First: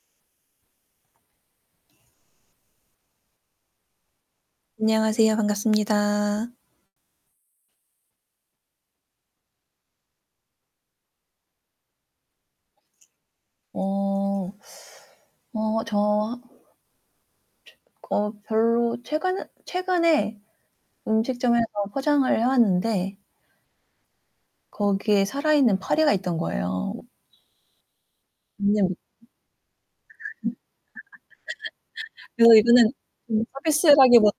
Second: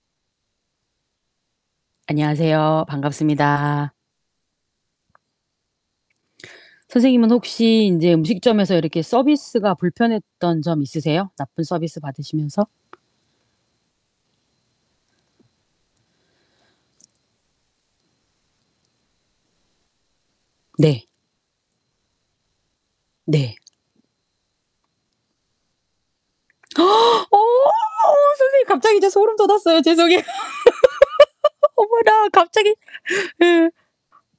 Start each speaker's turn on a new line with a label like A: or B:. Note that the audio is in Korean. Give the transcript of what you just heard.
A: 안녕하세요. 반갑습니다.
B: 안녕하세요. 반갑습니다.
A: 선생님은 혹시 인제 음식점에서 이렇게 서비스가 불편했던 점 있으세요? 나쁜 서비스 받으시면서?
B: 어. 어 저 최 그 어 별로 최근 최근에
A: 네.
B: 음식점에서 포장을 해 왔는데
A: 네.
B: 거기에 살아있는 파리가 있던 거예요.
A: 어! 선생님
B: 근데
A: 갑자기 저 소름 돋았어요. 죄송해요. 어머나
B: 그래서
A: 갑자기.
B: 이거는 음
A: 예.
B: 서비스라기보